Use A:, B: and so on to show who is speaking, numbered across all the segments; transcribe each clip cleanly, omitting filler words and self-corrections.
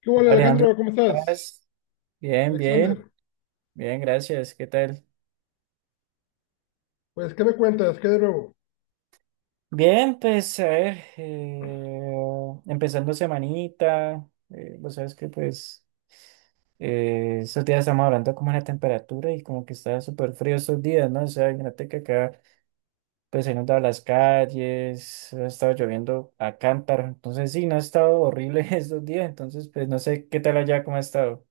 A: ¿Qué hola
B: Alejandro,
A: Alejandro? ¿Cómo
B: ¿cómo
A: estás?
B: estás? Bien, bien,
A: Alexander,
B: bien, gracias. ¿Qué tal?
A: pues, ¿qué me cuentas? ¿Qué de nuevo?
B: Bien, pues a ver, empezando semanita, vos sabes que pues estos días estamos hablando como de la temperatura y como que está súper frío estos días, ¿no? O sea, imagínate que acá pues se han inundado las calles, ha estado lloviendo a cántaro, entonces sí, no ha estado horrible estos días, entonces pues no sé qué tal allá, cómo ha estado.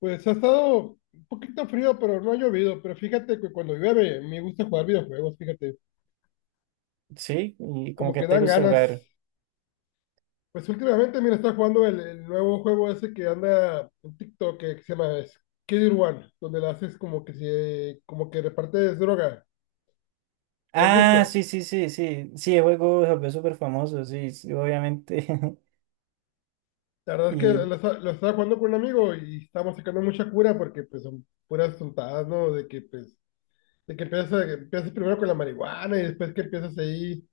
A: Pues ha estado un poquito frío, pero no ha llovido. Pero fíjate que cuando llueve me gusta jugar videojuegos, fíjate,
B: Sí, y como
A: como
B: que
A: que
B: te
A: dan
B: gusta
A: ganas.
B: jugar.
A: Pues últimamente, mira, está jugando el nuevo juego ese que anda en TikTok que se llama Skid One, donde le haces como que repartes droga. ¿Lo has
B: Ah,
A: visto?
B: sí, sí, sí, sí. Sí, el juego se volvió súper famoso, sí, sí, obviamente.
A: La verdad es que
B: Y
A: lo estaba jugando con un amigo y estábamos sacando mucha cura porque pues son puras tontadas, ¿no? De que empiezas primero con la marihuana y después que empiezas ahí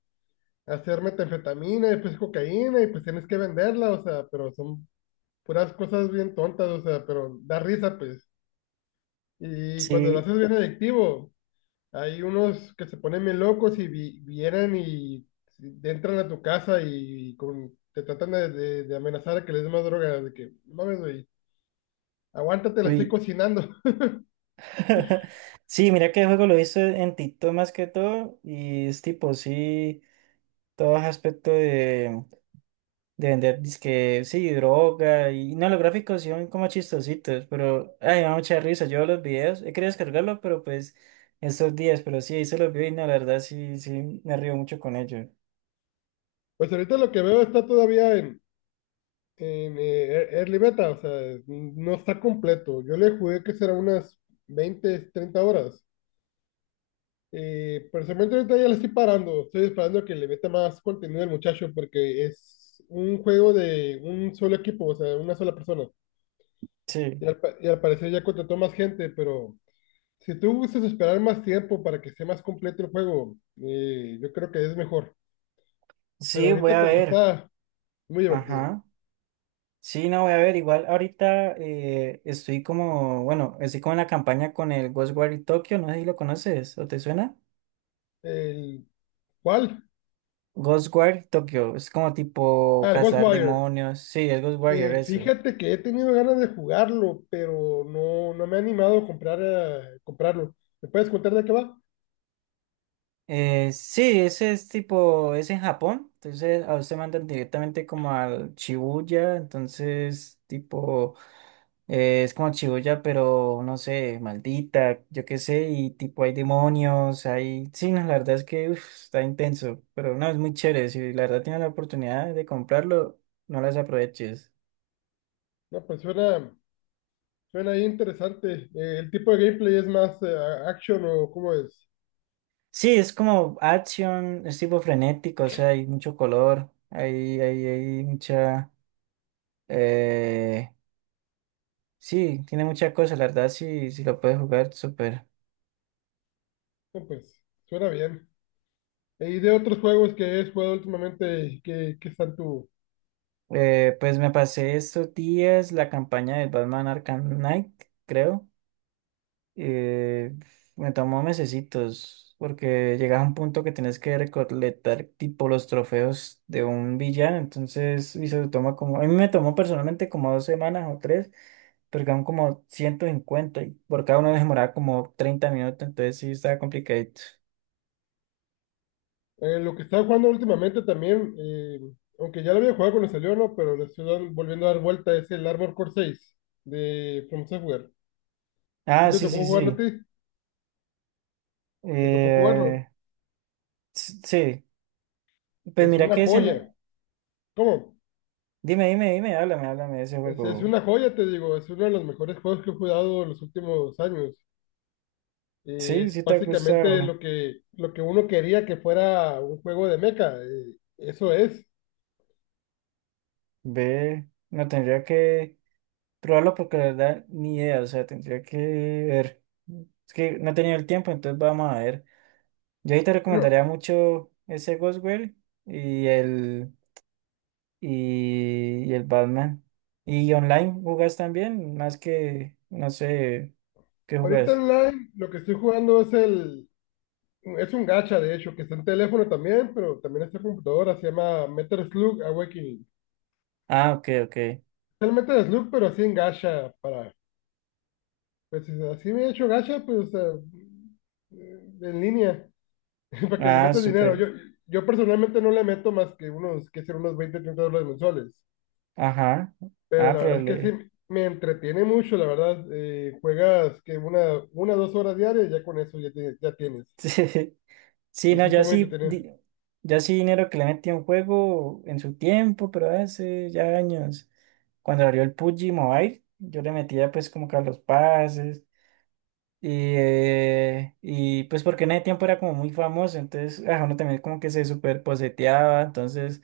A: a hacer metanfetamina y después cocaína y pues tienes que venderla, o sea, pero son puras cosas bien tontas, o sea, pero da risa pues. Y cuando lo
B: sí,
A: haces, bien adictivo, hay unos que se ponen bien locos y vienen y te entran a tu casa y, te tratan de amenazar a que les des más droga, de que, "No mames, güey, aguántate, la estoy
B: uy.
A: cocinando".
B: Sí, mira que el juego lo hizo en TikTok más que todo. Y es tipo, sí, todo ese aspecto de vender disque, sí, droga. Y no, los gráficos sí son como chistositos, pero ay, me da mucha risa. Yo los videos, he querido descargarlo, pero pues estos días, pero sí, hice los videos y no, la verdad sí, sí, me río mucho con ellos.
A: Pues ahorita lo que veo está todavía en Early Beta, o sea, no está completo. Yo le jugué que será unas 20-30 horas. Personalmente ahorita ya le estoy parando. Estoy esperando a que le meta más contenido al muchacho porque es un juego de un solo equipo, o sea, una sola persona.
B: Sí,
A: Y y al parecer ya contrató más gente, pero si tú gustas esperar más tiempo para que sea más completo el juego, yo creo que es mejor. Pero
B: sí, voy
A: ahorita
B: a
A: como
B: ver.
A: está, muy divertido.
B: Ajá. Sí, no, voy a ver, igual ahorita estoy como, bueno, estoy como en la campaña con el Ghostwire Tokyo, no sé si lo conoces o te suena.
A: El, ¿Cuál?
B: Ghostwire Tokyo, es como tipo
A: Ah, el
B: cazar
A: Ghostwire.
B: demonios, sí, es Ghostwire
A: Eh,
B: eso.
A: fíjate que he tenido ganas de jugarlo, pero no, no me he animado a comprar, comprarlo. ¿Me puedes contar de qué va?
B: Sí, ese es tipo, es en Japón, entonces a usted mandan directamente como al Shibuya, entonces tipo, es como Shibuya, pero no sé, maldita, yo qué sé, y tipo hay demonios, hay, sí, no, la verdad es que uf, está intenso, pero no, es muy chévere, si la verdad tienes la oportunidad de comprarlo, no las aproveches.
A: No, pues suena ahí interesante. ¿El tipo de gameplay es más action o cómo es?
B: Sí, es como acción, es tipo frenético, o sea, hay mucho color, hay mucha. eh, Sí, tiene muchas cosas, la verdad, sí, sí lo puedes jugar, súper.
A: No, pues suena bien. ¿Y de otros juegos que has jugado últimamente, y que están tú?
B: Pues me pasé estos días la campaña del Batman Arkham Knight, creo. Eh, Me tomó mesecitos, porque llegas a un punto que tienes que recolectar tipo los trofeos de un villano, entonces, y se toma como, a mí me tomó personalmente como 2 semanas o 3, pero quedaron como 150 y por cada uno demoraba como 30 minutos, entonces sí estaba complicadito.
A: Lo que estaba jugando últimamente también, aunque ya lo había jugado cuando salió, ¿no? Pero le estoy volviendo a dar vuelta, es el Armor Core 6 de From Software.
B: Ah,
A: ¿Sí te
B: sí,
A: tocó
B: sí,
A: jugarlo a
B: sí.
A: ti? ¿Te tocó jugarlo?
B: Eh, Sí, pues
A: Es
B: mira
A: una
B: que ese no.
A: joya. ¿Cómo?
B: Dime, dime, dime, háblame, háblame de ese
A: Es
B: juego.
A: una joya, te digo. Es uno de los mejores juegos que he jugado en los últimos años. Eh,
B: Sí, sí
A: Es
B: te ha
A: básicamente
B: gustado.
A: lo que uno quería que fuera un juego de mecha. Eso es.
B: Ve, no tendría que probarlo porque la verdad ni idea, o sea, tendría que ver. Es que no he tenido el tiempo, entonces vamos a ver. Yo ahí te
A: Bueno,
B: recomendaría mucho ese Ghostwire y el y el Batman. ¿Y online jugás también? Más que, no sé, ¿qué
A: ahorita
B: jugás?
A: online lo que estoy jugando es el... Es un gacha, de hecho, que está en teléfono también, pero también está en computadora. Se llama Metal Slug Awakening.
B: Ah, ok, ok.
A: Es el Metal Slug, pero así en gacha. Para, pues así me he hecho gacha, pues, o sea, en línea. Para que le
B: Ah,
A: metas dinero.
B: súper.
A: Yo personalmente no le meto más que unos, que ser unos 20-30 dólares mensuales.
B: Ajá.
A: Pero
B: Ah,
A: la
B: pero
A: verdad es que
B: le.
A: sí, me entretiene mucho, la verdad. Juegas que dos horas diarias, ya con eso ya, ya tienes.
B: Sí, sí,
A: Y
B: no,
A: sí está
B: yo
A: muy
B: sí,
A: entretenido.
B: di- yo sí dinero que le metí a un juego en su tiempo, pero hace ya años, cuando abrió el PUBG Mobile, yo le metía pues como que a los pases y, y pues porque en ese tiempo era como muy famoso, entonces ah, uno también como que se super poseteaba, entonces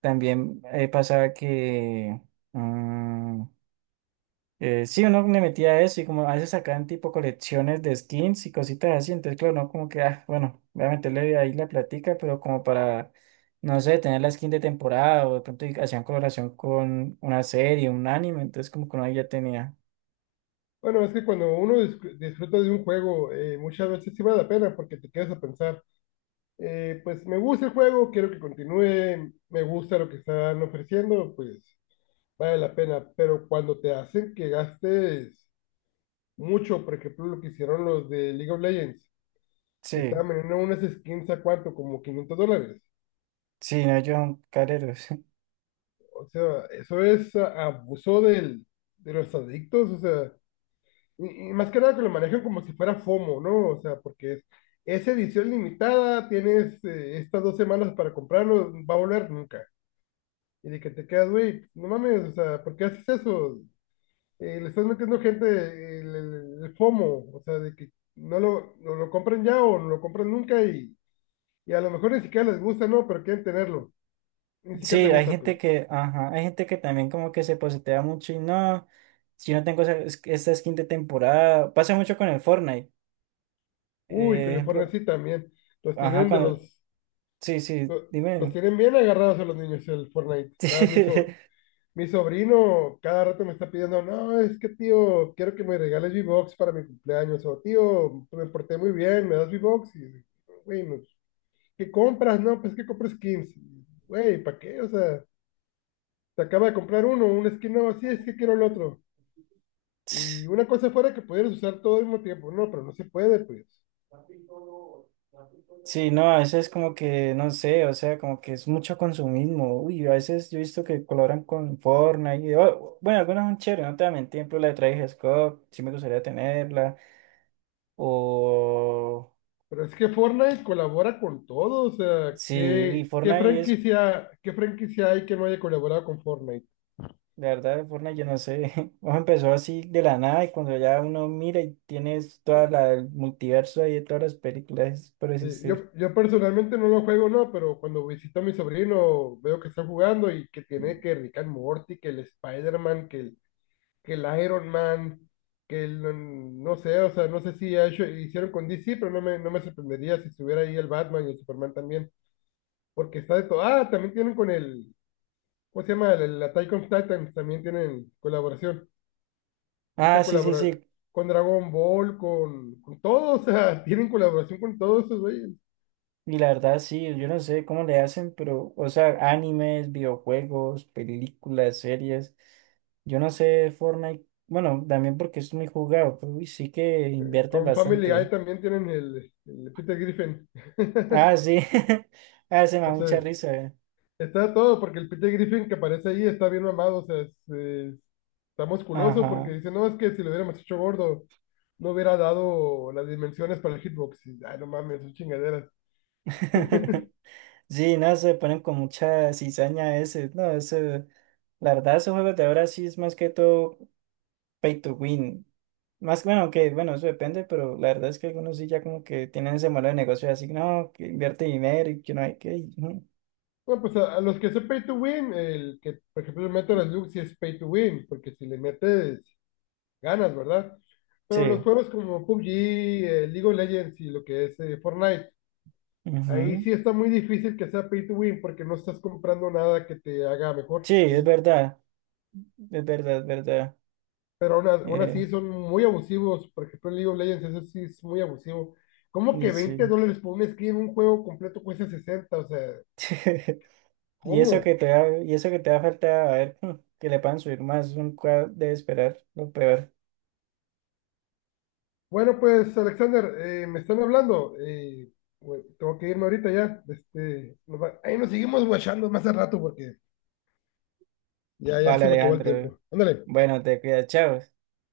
B: también pasaba que. mm, sí, uno le metía a eso y como a veces sacaban tipo colecciones de skins y cositas así, entonces claro, no como que, ah, bueno, voy a meterle ahí la platica, pero como para, no sé, tener la skin de temporada o de pronto y hacían colaboración con una serie, un anime, entonces como que uno ahí ya tenía.
A: Bueno, es que cuando uno disfruta de un juego, muchas veces sí vale la pena porque te quedas a pensar, pues me gusta el juego, quiero que continúe, me gusta lo que están ofreciendo, pues vale la pena. Pero cuando te hacen que gastes mucho, por ejemplo, lo que hicieron los de League of Legends, que
B: Sí,
A: estaban vendiendo unas skins a cuánto, como 500 dólares.
B: sí, no, yo son careros.
A: O sea, eso es abuso de los adictos, o sea, y más que nada que lo manejan como si fuera FOMO, ¿no? O sea, porque es edición limitada, tienes estas 2 semanas para comprarlo, va a volver nunca. Y de que te quedas, güey, no mames, o sea, ¿por qué haces eso? Le estás metiendo gente el FOMO, o sea, de que no lo compren ya o no lo compren nunca. Y Y a lo mejor ni siquiera les gusta, ¿no? Pero quieren tenerlo. Ni
B: Sí,
A: siquiera te
B: hay
A: gusta, pues.
B: gente que, ajá, hay gente que también como que se posetea mucho y no, si no tengo esa, esta skin de temporada, pasa mucho con el Fortnite,
A: Uy, con el
B: ejemplo,
A: Fortnite sí también. Los
B: ajá,
A: tienen de
B: cuando,
A: los...
B: sí, sí,
A: Los
B: dime.
A: tienen bien agarrados a los niños el Fortnite. Ah, mi sobrino cada rato me está pidiendo, no, es que tío, quiero que me regales V-Box para mi cumpleaños. O tío, me porté muy bien, me das V-Box. Y, güey, no, ¿qué compras? No, pues que compro skins. Güey, ¿para qué? O sea, te acaba de comprar un skin nuevo, sí, es que quiero el otro. Y una cosa fuera que pudieras usar todo al mismo tiempo, no, pero no se puede, pues.
B: Sí, no, a veces como que, no sé, o sea, como que es mucho consumismo. Uy, a veces yo he visto que colaboran con Fortnite. Y, oh, bueno, algunas son chéveres, no te voy a mentir, por ejemplo, la de Travis Scott, sí me gustaría tenerla. O
A: Pero es que Fortnite colabora con todo, o sea,
B: sí, y Fortnite es,
A: ¿qué franquicia hay que no haya colaborado con Fortnite?
B: la verdad, Fortnite yo no sé. Ojo, empezó así de la nada y cuando ya uno mira y tienes toda la el multiverso ahí de todas las películas por existir.
A: Yo personalmente no lo juego, no, pero cuando visito a mi sobrino veo que está jugando y que tiene que Rick and Morty, que el Spider-Man, que el Iron Man, no sé, o sea, no sé si hicieron con DC, pero no me sorprendería si estuviera ahí el Batman y el Superman también, porque está de todo. Ah, también tienen con ¿cómo se llama? La Attack on Titan también tienen colaboración. O
B: Ah,
A: sea,
B: sí, sí,
A: colaborar
B: sí,
A: con Dragon Ball, con todo, o sea, tienen colaboración con todos esos güeyes.
B: y la verdad, sí, yo no sé cómo le hacen, pero, o sea, animes, videojuegos, películas, series, yo no sé Fortnite, bueno, también porque es muy jugado, pero uy, sí que invierten
A: Con Family Guy
B: bastante.
A: también tienen el Peter Griffin.
B: Ah, sí, ah, se me
A: O
B: da mucha
A: sea,
B: risa.
A: está todo, porque el Peter Griffin que aparece ahí está bien mamado, o sea, está musculoso, porque
B: Ajá.
A: dice, no, es que si lo hubiéramos hecho gordo, no hubiera dado las dimensiones para el hitbox. Y, ay, no mames, son chingaderas.
B: Sí, no, se ponen con mucha cizaña ese, no, ese la verdad, esos juegos de ahora sí es más que todo pay to win. Más bueno, que bueno, eso depende, pero la verdad es que algunos sí ya como que tienen ese modelo de negocio así, no, que invierte dinero y que no hay que. Ujú.
A: Bueno, pues a los que son pay to win, el que, por ejemplo, le meto las Lux y es pay to win, porque si le metes, ganas, ¿verdad?
B: Sí,
A: Pero los juegos como PUBG, League of Legends y lo que es Fortnite, ahí
B: ujú.
A: sí está muy difícil que sea pay to win, porque no estás comprando nada que te haga mejor.
B: Sí, es
A: eh,
B: verdad, es verdad, es verdad.
A: pero aún, aún
B: Eh,
A: así son muy abusivos, por ejemplo, en League of Legends, eso sí es muy abusivo. ¿Cómo
B: y
A: que
B: sí.
A: 20 dólares por un skin en un juego completo cuesta 60? O sea,
B: Y eso que
A: ¿cómo?
B: te va, y eso que te va a faltar, a ver, que le puedan subir más, nunca debe esperar lo peor.
A: Bueno, pues Alexander, me están hablando. Güey, tengo que irme ahorita ya. Este, ahí nos seguimos guachando más al rato porque ya, ya
B: Vale,
A: se me acabó el
B: Alejandro.
A: tiempo. Ándale,
B: Bueno, te cuidas, chao.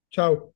A: chao.